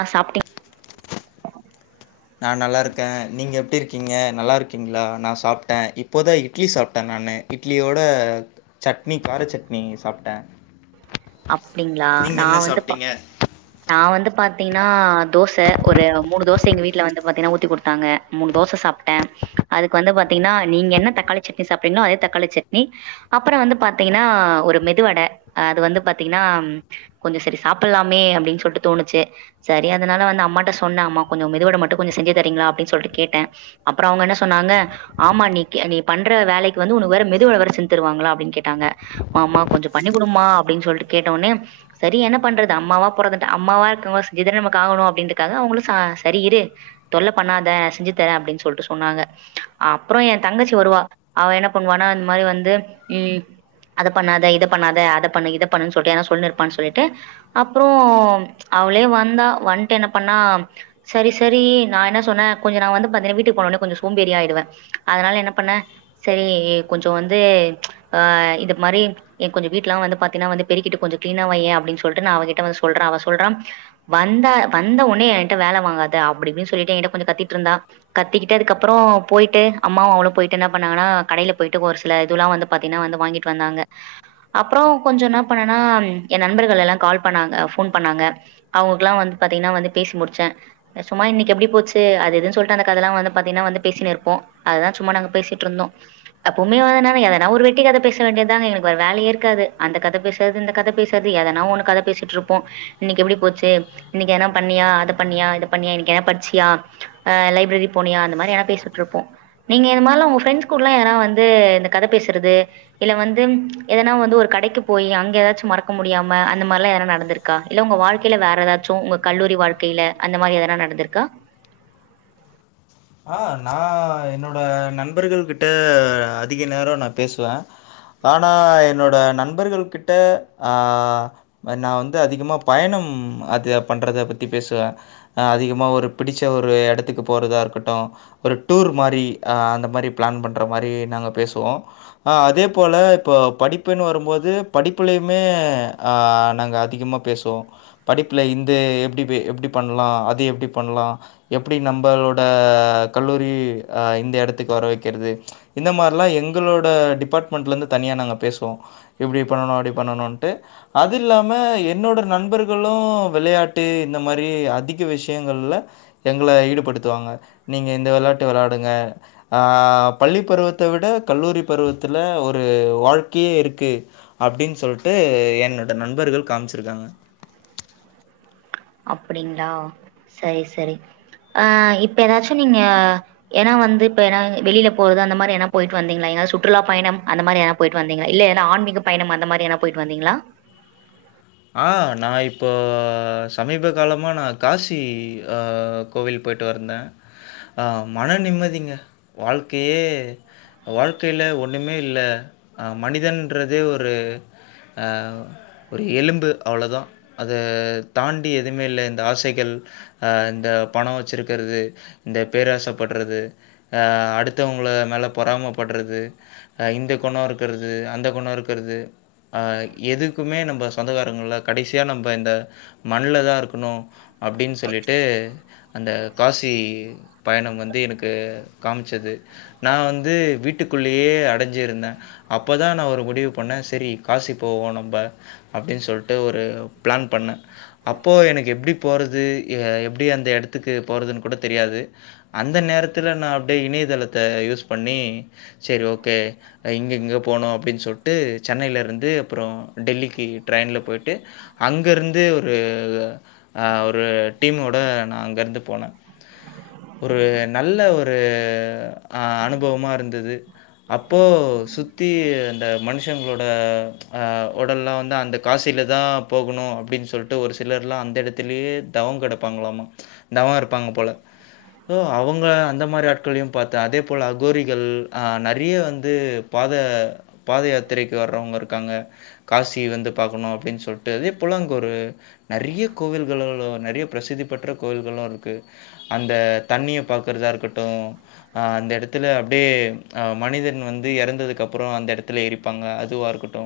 ஆ சாப்ட்டே நா நல்லாருக்க நீங்க எப்டி இருக்கீங்க நல்லாருக்கீங்ளா நா சாப்ட இப்போதா இட்லி சாப்ட நானு இட்லியோட சட்னி கார சட்னி சாப்ட்ட அப்டிங்ளா நா வந்து பா நா வந்து பாத்தீங்னா தோச ஒரு மூணு தோச எங்க வீட்ல வந்து பாத்தீங்னா ஊத்தி குடுத்தாங்க மூணு தோச சாப்ட்ட அதுக்கு வந்து பாத்தீங்கனா நீங்க என்ன தக்காளி சட்னி சாப்டிங்ளோ அதே தக்காளி சட்னி அப்றோ வந்து பாத்திங்கனா ஒரு மெதுவட அது வந்து பாத்தீங்கனா கொஞ்சோ சரி சாப்பலாமே அப்டின் சொல்ட்டு தோணுச்சு சரி அதனால வந்து அம்மாட்ட சொன்ன அம்மா கொஞ்சோ மெதுவட மட்டு செஞ்சு தரிங்ளா அப்டி சொல்ட்டு கேட்ட அப்றோ அவுங்க என்ன சொன்னாங்க ஆமா நீக் நீ பண்ற வேலைக்கு வந்து உனக்கு வேற மெதுவட வேற செஞ்தருவாங்ளா அப்டின் கேட்டாங்க மா மா கொஞ்சோ பண்ணிகுடுமா அப்டின் சொல்ட்டு கேட்ட ஒன்னே சரி என்ன பண்றது அம்மாவா பொறந்துட்ட அம்மாவா இருக்கவங்க செஞ்சிதானா நமக் ஆவனு அப்டின்றக்காக அவுங்களு சா சரி இரு தொல்ல பண்ணாத செஞ்சு தரே அப்டின் சொல் உள்ளட்டு சொன்னாங்க அப்றோம் எ தங்கச்சி வருவா அவ என்ன பண்ணுவானா இந்த மாரி வந்து ம் அத பண்ணாத இத பண்ணாத அத பண்ணு இதப் பண்ணுன் சொல்ட்டு எதனா சொல்லினே இருப்பான் சொல்லிட்டு அப்றோ அவளே வந்தா வன்ட்டு என்ன பண்ணா செரி செரி நா என்ன சொன்ன கொஞ்சொ நா வந்து பாத்தினா வீட்டுக்கு போனொன்னே கொஞ்சொ சோம்பேறி ஆய்ருவ அதனால என்ன பண்ண செரி கொஞ்சொ வந்து ஆ இது மாரி என் கொஞ்சொ வீட்லா வந்து பாத்தினா வந்து பெருக்கிட்டு கொஞ்சொ க்ளினா வைய்யே அப்டின் சொல்ட்டு அவகிட்ட வந்து சொல்ற அவ சொல்றா வந்தா வந்த ஒன்னே என்ட்ட வேல வாங்காத அப்டி இப்டின் சொல்லிட்டு என்கிட்ட கொஞ்சொ கத்திட்டுருந்தா கத்திகிட்டு அதுக்கப்றோ போய்ட்டு அம்மாவு அவளு போய்ட்டு என்ன பண்ணாங்கனா கடைல போய்ட்டு ஒரு சில இதுலா வந்து பாத்தினா வந்து வாங்கிட்டு வந்தாங்க அப்றோ கொஞ்சோ ந இப்ப என்னனா எ நண்பர்கள் எல்லா கால் பண்ணாங்க ஃபோன் பண்ணாங்க அவுங்களுக்லா வந்து பத்தீங்கனா வந்து பேசி முடிச்ச சும்மா இன்னைக்கு எப்டி போச்சு அது இதுன் சொல்ட்டு அந்த கதெல்லா வந்து பாத்திங்கனா வந்து பேசினு இருப்போ அததா சும்மா நாங்க பேசிட்ருந்தோ அப்ப உன்னயு வரநேரொ எதனா ஒரு வெட்டிகத பேச வேண்டியதாங்க எனக்கு வேற வேலயே இருக்காது அந்த கத பேச அது இந்த கத பேசறது எதனா ஒன்னு கத பேசிட்ருப்போ இன்னைக் எப்டி போச்சு இன்னைக்கு எதனா பண்ணியா அத பண்ணியா இத பண்ணியா இன்னைக்கு எனா பட்ச்சியா அ லைப்ரரி போனியா அந்த மாரி எனா பேசிட்ருப்போ நீங்க இதமாரிலா உங்க ஃப்ரெண்ட்ஸ் கூடலா யாரா வந்து இந்த கத பேசுறது இல்ல வந்து எதனா வந்து ஒரு கடைக்கு போயி அங் எதாச்சு மறக்கமுடியாம அந்த மார்லா எதனா நடந்துருக்கா இல்ல உங்க வாழ்க்கைல வேற எதாச்சு உங்க கல்லூரி வாழ் கையில அந்த மாரி எதனா நடந்ருக்கா ஆ நா என்னோட நண்பர்கள் கிட்ட அதிக நேரொ நா பேசுவ ஆனா என்னோட நண்பர்கள் கிட்ட ஆ நா வந்து அதிகமா பயணம் அத பண்றத பத்தி பேசுவ ஆ அதிகமா ஒரு பிடிச்ச ஒரு எடத்துக்கு போறதா இருக்கட் டு ஒரு டூர் மாரி அந்த மாரி ப்ளான் பண்ற மாரி நாங்க பேசுவோ ஆ அதேபோல இப்ப படிப்புன் வரும்போது படிப்புலயுமே ஆ நாங்க அதிகமா பேசுவோ படிப்ல இந்த எப்டி பி எப்டி பண்லா அது எப்டி பண்லா எப்டி நம்பளோட ஆ கல்லூரி ஆ இந்த எடத்துக்கு வர வெக்கறது இந்த மார்லா எங்களோட டிபார்ட்மெண்ட்லந்து தனியா நாங்க பேசுவோ இப்டி பண்ணணு அப்டி பண்ணணூன்ட்டு அதில்லாம என்னோட நண்பர்களு வெளயாட்டு இந்த மாரி அதிக விஷயங்கள்ல எங்கள ஈடுபடுத்துவாங்க நீங்க இந்த வெளாட்டு வெளாடுங்க ஆ பள்ளி பருவத்த விட கல்லூரி பருவத்துல ஒரு வாழ்க்கையே இருக்கு அப்டின் சொல்ட்டு என்னோட நண்பர்கள் காம்ச்சிருக்காங்க அப்டிங்ளா சரி சரி அ இப்ப எதாச்சு நீங்க ஏனா வந்து இப்ப எனா வெளியில போறது அந்த மாரி எனா போயிட்டு வந்திங்ளா எங்காவது சுற்றுலா பயணம் அந்த மாரி எதனா போயிட்டு வந்தீங்களா இல்ல எதனா ஆன்மீக பயணம் அந்த மாரி எதனா போயிட் வந்தீங்ளா ஆ நா இப்போ சமீப காலமா நா காசி ஆ கோவில் போயிட்டு வந்த அ மனநிம்மதிங்க வாழ்க்கையே வாழ்க்கைல ஒன்னுமே இல்ல அ மனிதன்றதே ஒரு அ ஒரு எலும் அவ்ளதா அத தாண்டி எதுமே இல்ல இந்த ஆசைகள் அ இந்த பணோ வச்சிருக்கிறது இந்த பேராசப்படுறது அ அடுத்தவங்கள மேல பொறாம பட்றது அ இந்த கொணோ இருக்கிறது அந்த கொணோ இருக்கிறது அ எதுக்குமே நம்ப பாருங்களே கடைசியா நம்ப இந்த மண்ல தா இருக்கணு அப்டின் சொல்லிட்டு அந்த காசி பயணம் வந்து எனக்கு காமிச்சது நா வந்து வீட்டுக்குள்ளேயே அடஞ்சிருந்தே அப்பதா நா ஒரு முடிவு பண்ணே சேரி காசி போவோ நம்ப அப்டின் சொல்ட்டு ஒரு பிளான் பண்ணே அப்போ எனக்கு எப்டி போறது எ எப்படி அந்த இடத்துக்கு போறதுன் கூட தெரியாது அந்த நேரத்தில நா அப்படியே இணையதளத்த யூஸ் பண்ணி செர் ஓகே இங்க இங்கே போனோ அப்டின் சொல்ட்டு சென்னையில இருந்து அப்புறோ டெல்லிக்கி ட்ரெயின்ல போயிட்டு அங்க இருந்து ஒரு அ ஒரு டீமோட நா அங்கேருந்து போனோ ஒரு நல்ல ஒரு அனுபவமா இருந்துது அப்போ சுத்தி அந்த மனுஷங்களோட அ ஒடல்லா வந்து அந்த காசியில தா போகணு அப்டின் சொல்ட்டு ஒரு சிலர்லா அந்த இடத்துலயே தவம் கடப்பாங்களாமா தவோ இருப்பாங்க போல அவங்க அந்த மாரி ஆட்களயும் பாத்த அதே போல அகோரிகள் அ நிறைய வந்து பாத பாதை யாத்திரைக்கு வர்றவங்க இருக்காங்க காசி வந்து பாக்கணு அப்டின் சொல்ட்டு அதே போல அங்க ஒரு நிறைய கோவில்களு நிறைய பிரசிதி பெற்ற கோவில்களு இருக்கு அந்த தண்ணிய பாக்கறதா இருக்கட்டு அ அந்த எடத்துல அப்டியே அ மனிதன் வந்து இறந்ததுக்கப்புறோ அந்த எடத்துல எரிப் பாங்க அதுவா இருக்கட்டு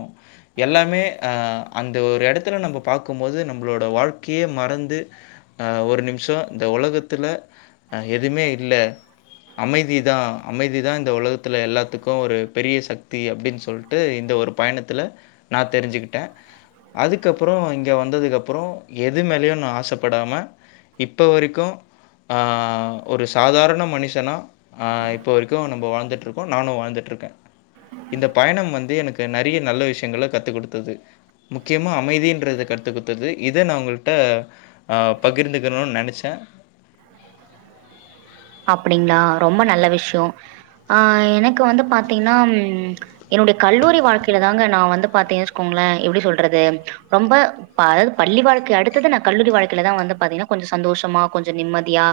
எல்லாமே அ அந்த ஒரு எடத்துல நம்பொ பாக்கும்போது நம்பளோட வாழ்க்கையே மறந்து அ ஒரு நிமிஷோ இந்த ஒலகத்தில எதுமே இல்ல அமைதி தா அமைதி தா இந்த உலகத்துல எல்லாத்துக்கு ஒரு பெரிய சக் தீ அப்டின் சொல்ட்டு இந்த ஒரு பயணத்தில நா தெரிஞ்சுக் ட்ட அதுக்கப்புறோ இங்க வந்ததுக் அப்புறோ எது மேலயு நா ஆசைப்படாம இப்ப வரைக்கு ஆ ஒரு சாதாரண மனுஷனா ஆ இப்போ வரைக்கு நம்ப வாழ்ந்துட்ருக்கோ நானு வாழ்ந்துட்ருக்கே இந்த பயணம் வந்து எனக்கு நறைய நல்ல விஷயங்கள கத்து கொடுத்தது முக்கியமா அமைதியின்றத கத்து குத்தது இத நா உங்கள்ட்ட அ பகிர்ந்துக்கணுன் நினச்சே அப்படிங்களா ரொம்ப நல்ல விஷ்யோ அ எனக்கு வந்து பாத்தீங்ன்னா ம் என்னுடைய கல்லூரி வாழ்க்கையில தாங்க நா வந்து பாத்தே வச்சுக்கோங்களே எப்படி சொல்றது ரொம்ப ப்ப அதாவது பள்ளி வாழ்க்கை அடுத்தது நா கல்லூரி வாழ்க்கையிலதா வந்து பாத்தீங்கன்னா கொஞ்ச சந்தோஷமா கொஞ்ச நிம்மதியா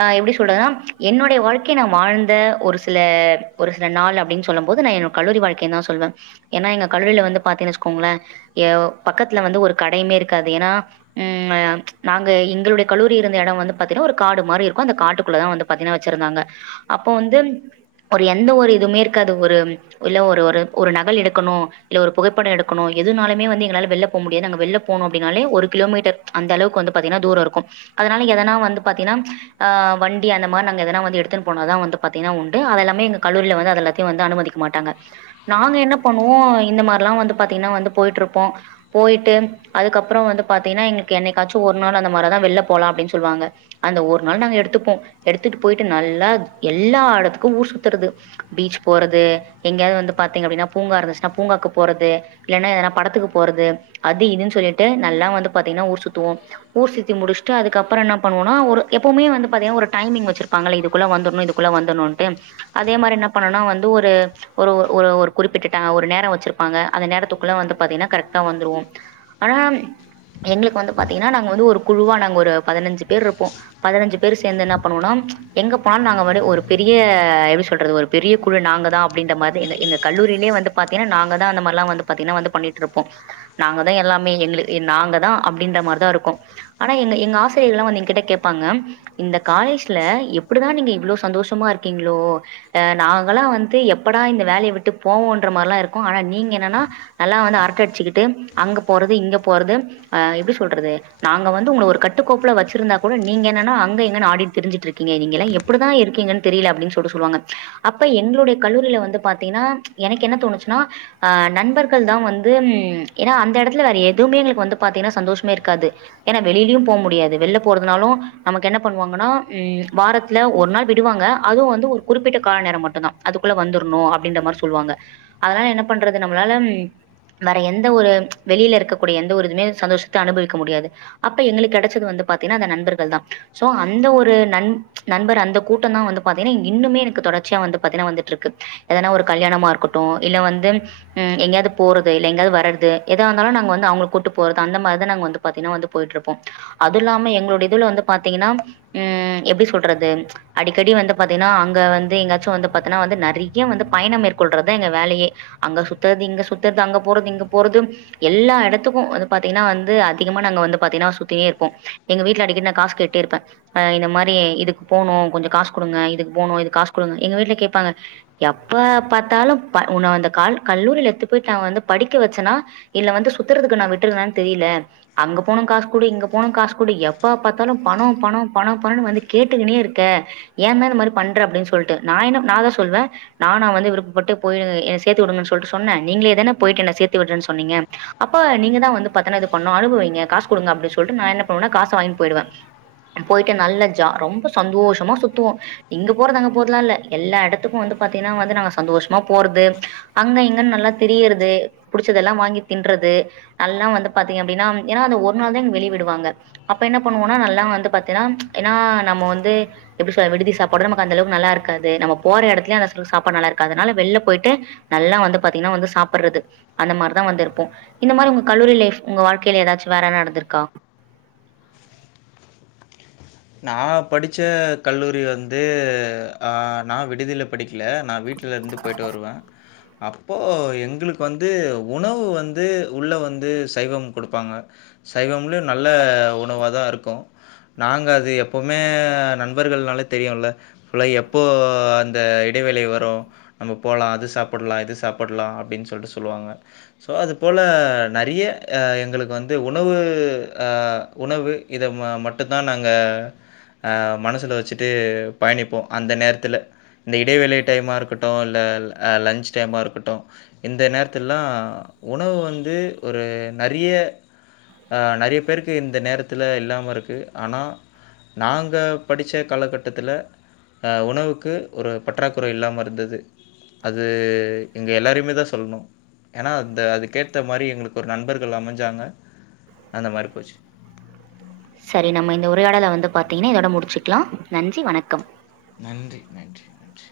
ஆ எப்படி சொல்றதுன்னா என்னுடைய வாழ்க்கை நா வாழ்ந்த ஒரு சில ஒரு சில நாள் அப்படின் சொல்லும் போது நா என் கல்லூரி வாழ்க்கை தா சொல்வே ஏன்னா எங்க கல்லூரியில வந்து பாத்தீன்னினச்சுக்கோங்களே யோ பக்கத்துல வந்து ஒரு கடையுமே இருக்காது ஏன்னா ம் நாங்க எங்களுடைய கல்லூரி இருந்த எடம் வந்து பாத்தீங்கன்னா ஒரு காடு மாரி இருக்கு அந்த காட்டு குள்ள தா வந்து பாத்தீன்னா வச்சிருந்தாங்க அப்போ வந்து ஒரு எந்த ஒரு இதுவுமே இருக்காது ஒரு இல்ல ஒரு ஒரு ஒரு நகல் எடுக்கணு இல்ல ஒரு புகைப்பட எடுக்கணு எதுனாலுமே வந்து எங்களால வெள்ல போ முடியாது நாங்க வெள்ளப் போனும் அப்டினாலே ஒரு கிலோமீட்டர் அந்த அளவுக்கு வந்து பாத்தீங்கன்னா தூர இருக்கும் அதனால எதனா வந்து பாத்தீங்கன்னா ஆ வண் டி அந்த மார் நாங்க எதனா வந்து எடுத்துனு போனாதா வந்து பாத்திங்னா உண்டு அது எல்லாமே எங்க கல்லூரில வந்து அது எல்லாத்தையும் வந்து அனுமதிக்க மாட்டாங்க நாங்க என்ன பண்ணுவோ இந்த மாரில்லா வந்து பாத்தீங்கன்னா வந்து போய்ட்ருப்போ போய்ட்டு அதுக்கப்புற வந்து பாத்தீங்கன்னா இன்னைக்கு என்னைக்காச்சு ஒரு நாள் அந்த மாதிரி எதனா வெள்ல போலா அப்டின்னு சொல்லுவாங்க அந்த ஒர் நாள் நாங்க எடுத்துப்போம் எடுத்துட்டு போயிட்டு நல்லா எல்லா எடத்துக்கும் ஊர் சுத்துறது பீச் போறது எங்கேயாவது வந்து பாத்தீங்க அப்டின்னா பூங்கா இருந்துச்சுன்னா பூங்காக்கு போறது இல்லைன்னா எதனா படத்துக்கு போறது அது இதுன்னு சொல்லிட்டு நல்லா வந்து பாத்தீங்கன்னா ஊர் சுத்துவோ ஊர் சுத்தி முடிச்ட்டு அதுக்கப்புற என்ன பண்ணுவோனா ஒரு எப்பவுமே வந்து பாத்தீங்னா ஒரு டைமிங் வச்சிருப்பாங்கள இதுக்குள்ள வந்துர்ணு இதுக்குள்ள வந்துர்ணும்ட்டு அதே மாரி என்ன பண்ணனா வந்து ஒரு ஒரு ஒரு ஒரு குறிப்பிட்ட டா ஒரு நேரொ வச்சிருப்பாங்க அந்த நேரத்துக்குள்ள வந்து பாத்தீங்கன்னா கரெக்டா வந்துருவோ ஆம் எங்ளுக்கு வந்து பாத்தீங்கன்னா நாங்க வந்து ஒரு குழுவா நாங்க ஒரு பதினஞ்சு பேர்ருப்போ பதினஞ்சு பேர் சேந்துனா பண்ணுவோ நாங் எங்கப்பா நாங்கவடு ஒரு பெரிய எப்டி சொல்றது ஒரு பெரிய குழு நாங்க தா அப்பிடின்ற மாரி எங்க கல்லூரிலே வந்து பாத்தீனா நாங்க தா அந்த மாரில்லா வந்து பாத்தீங்கன்னா வந்து பண்ணிட்டுருப்போ நாங்கதா எல்லாமே எங்ளுக்கு நாங்க தா அப்டின்ற மாரிதா இருக்கு ஆனா எங்க எங்க ஆசிரியர்கள்லா வந்து எங்க கிட்ட கேப்பாங்க இந்த காலேஜ்ல எப்டிதா நீங்க இவ்ளோ சந்தோஷமா இருக்கீங்களோ அ நாங்கலா வந்து எப்படா இந்த வேலைய விட்டு போவோன்ற மாரிலா இருக்கோ ஆனா நீங்க என்னன்னா நல்லா வந்து அரட்ட அடிச்சுக்கிட்டு அங்க போறது இங்க போறது அ எப்டி சொல்றது நாங்க வந்து உங்கள ஒரு கட்டுக்கோப்புல வச்சிருந்தா கூட நீங்க என்னன்னா அங்க எங்கனு ஆடிட் திரிஞ்சுட் இருக்கீங்க நீங்களா எப்டிதா இருக்கீங்கன் தெரியல அப்டின் சொல்டு சொல்லுவாங்க அப்ப எங்களுடைய கல்லூரியில வந்து பாத்தீங்கன்னா எனக்கு என்ன தோணுச்சுன்னா ஆ நண்பர்கள் தா வந்து ஏனா அந்த எடத்துல வேற எதுவுமே எங்களுக்கு வந்து பாத்தீங்கன்னா சந்தோஷமே இருக்காது ஏன்னா வெளியிலேயு போக முடியாது வெள்ல போறதுனாலு நமக்கு என்ன பண்ணுவாங்கன்னா வாரத்துல ஒரு நாள் விடுவாங்க அதுவு வந்து ஒரு குறிப்பிட்ட கால நேர மட்டுந்தா அதுக்குள்ள வந்துரணு அப்டின்ற மாரி சொல்லுவாங்க அதனால என்ன பண்றது நம்மளால வேற எந்த ஒரு வெளியில இருக்கக்கூடிய எந்த ஒரு இதுமே சந்தோஷத்த அனுபவிக்க முடியாது அப்ப எங்களுக்கு கெடச்சது வந்து பாத்தீன்னா அந்த நண்பர்கள் தா சோ அந்த ஒரு நண் நண்பர் அந்த கூட்டந்தா வந்து பாத்தீங்கன்னா இன்னுமே எனக்கு தொடர்ச்சியா வந்து பாத்தீங்கன்னா வந்துட்ருக்கு எதனா ஒரு கல்யாணமா இருக்கட்டும் இல்ல வந்து ம் எங்கயாது போறது இல்ல எங்கயாது வர்றது எதா இருந்தாலும் நாங்க வந்து அவங்கள கூட்டு போறது அந்த மாரிதா நாங்க வந்து பாத்தீன்னா வந்து போயிட்டு இருப்போ அது இல்லாம எங்கோட இதுவுல வந்து பாத்தீங்கன்னா ம் எப்டி சொல்றது அடிக்கடி வந்து பாத்தீங்கன்னா அங்க வந்து எங்காச்சும் வந்து பாத்தீங்கன்னா வந்து நிறைய வந்து பயணம் மேற்கொள்றதுதா எங்க வேலையே அங்க சுத்துறது இங்க சுத்துறது அங்க போறது இங்க போறது எல்லா எடத்துக்கு வந்து பாத்தீங்கன்னா வந்து அதிகமா நாங்க வந்து பாத்தீங்கன்னா சுத்தினே இருப்போம் எங்க வீட்ல அடிக்கடி நா காசு கேட்டு கேட்டுடே இருப்ப அ இந்த மாரி இதுக்கு போனும் கொஞ்ச காஸ் குடுங்க இதுக்கு போணு இதுக்கு காஸ குடுங்க எங்க வீட்ல கேப்பாங்க எப்ப பாத்தாலு ப உனை அந்த கல் கல்லூரில எத்து போயிட்டு நா வந்து படிக்க வச்சேனா இல்ல வந்து சுத்துறதுக்கு நா விட்டறானு தெரியல அங்க போனும் காஸ் குடு இங்க போனும் காஸ் குடு எப்ப பாத்தாலு பணொ பணொ பணொ பணோனு வந்து கேட்டுக்குன்னே இருக்க ஏந்தா இந்த மாரி பண்ற அப்டின் சொல்ட்டு நா என்ன நான் தா சொல்வே நானா வந்து விருப்பப்பட்டு போய என சேத்து விடுங்கன்னு சொல்ட்டு சொன்னே நீங்களேதானே போயிட்டு என்ன சேத்து விட்றேன் சொன்னீங்க அப்ப நீங்க தா வந்து பாத்தனா இது பண்ணு அனுபவிங்க காஸ் குடுங்க அப்டி சொல்ட்டு நா என்ன பண்ணுவேனா காஸ வாங்கினு போயிடுவே போயிட்டு நல்ல ஜா ரொம்ப சந்தோஷமா சுத்துவோ இங்க போறது அங்க போறதலால்ல எல்லா எடத்துக்கு வந்து பாத்தீங்கன்னா வந்து நாங்க சந்தோஷமா போறது அங்க இங்கன்னு நல்லா தெரியறது புடிச்சதெல்லா வாங்கி தின்ற்றது நல்லா வந்து பாத்தீங்க அப்டின்னா ஏன்னா அது ஒரு நாள் தா எங்க வெளியே விடுவாங்க அப்ப என்ன பண்ணுவோனா நல்லா வந்து பாத்தீன்னா ஏன்னா நம்ம வந்து எப்படி சொல்றது விடுதி சாப்பாடு நமக்கு அந்தளவுக்கு நல்லாருக்கது நம்ம போற எடத்துலயு அந்தளவு சாப்பாடு நல்லாருக்காதுனால வெல்ல போயிட்டு நல்லா வந்து பாத்தீங்கன்னா வந்து சாப்ட்றது அந்த மாதிரிதா வந்துருப்போ இந்த மாரி உங்க கல்லூரி லைஃப் உங்க வாழ்க்கையில ஏதாச்சு வேற என்ன நடந்துருக்கா நா படிச்ச கல்லூரி வந்து நா விடுதில்ல படிக்கல நா வீட்டுலருந்து போயிட்டு வருவே அப்போ எங்களுக்கு வந்து உணவு வந்து உள்ள வந்து சைவோ குடுப்பாங்க சைவமுலயு நல்ல உணவ தாருக்கு நாங்க அது அது எப்பவுமே நண்பர்கள்னாலே தெரியுல்ல குள்ள எப்போ அந்த இடைவேளி வரு நம்ம போலா அது சாப்புல்லா இது சாப்புல்லா அப்படின்னு சொல்லிட்டு சொல்லுவாங்க சோ அதுபோ நறைய அ எங்களுக்கு வந்து உணவு அ உணவு இத ம மட்டு தா நாங்க அ மனசுல வச்சுட்டு பயணிப்போ அந்த நேரத்துல்ல இந்த இடைவெள டைமாருக்கட்டு இல்ல லன்ச் டைமாருக்கட்டு இந்த நேரத்துல்லா உணவு வந்து ஒரு நறைய ஆ நறைய பேருக்கு இந்த நேரத்துல இல்லாம இருக்கு ஆனா நாங்க படிச்ச காலகட்டத்துல அ உணவுக்கு ஒரு பற்றாக்குறை இல்லாம இருந்தது அது எங்க எல்லாரையுமே தா சொல்லணு ஏன்னா அந்த அது கேத்த மாரி எங்களுக்கு ஒரு நண்பர்கள் அமைஞ்சாங்க அந்த மாரி போச்சு சேரி நம்ம இந்த உரையாடல வந்து பாத்திங்கன்னா இதோட முடிச்சக்கலா நன்றி வணக்கம் நன்றி நன்றி நன்றி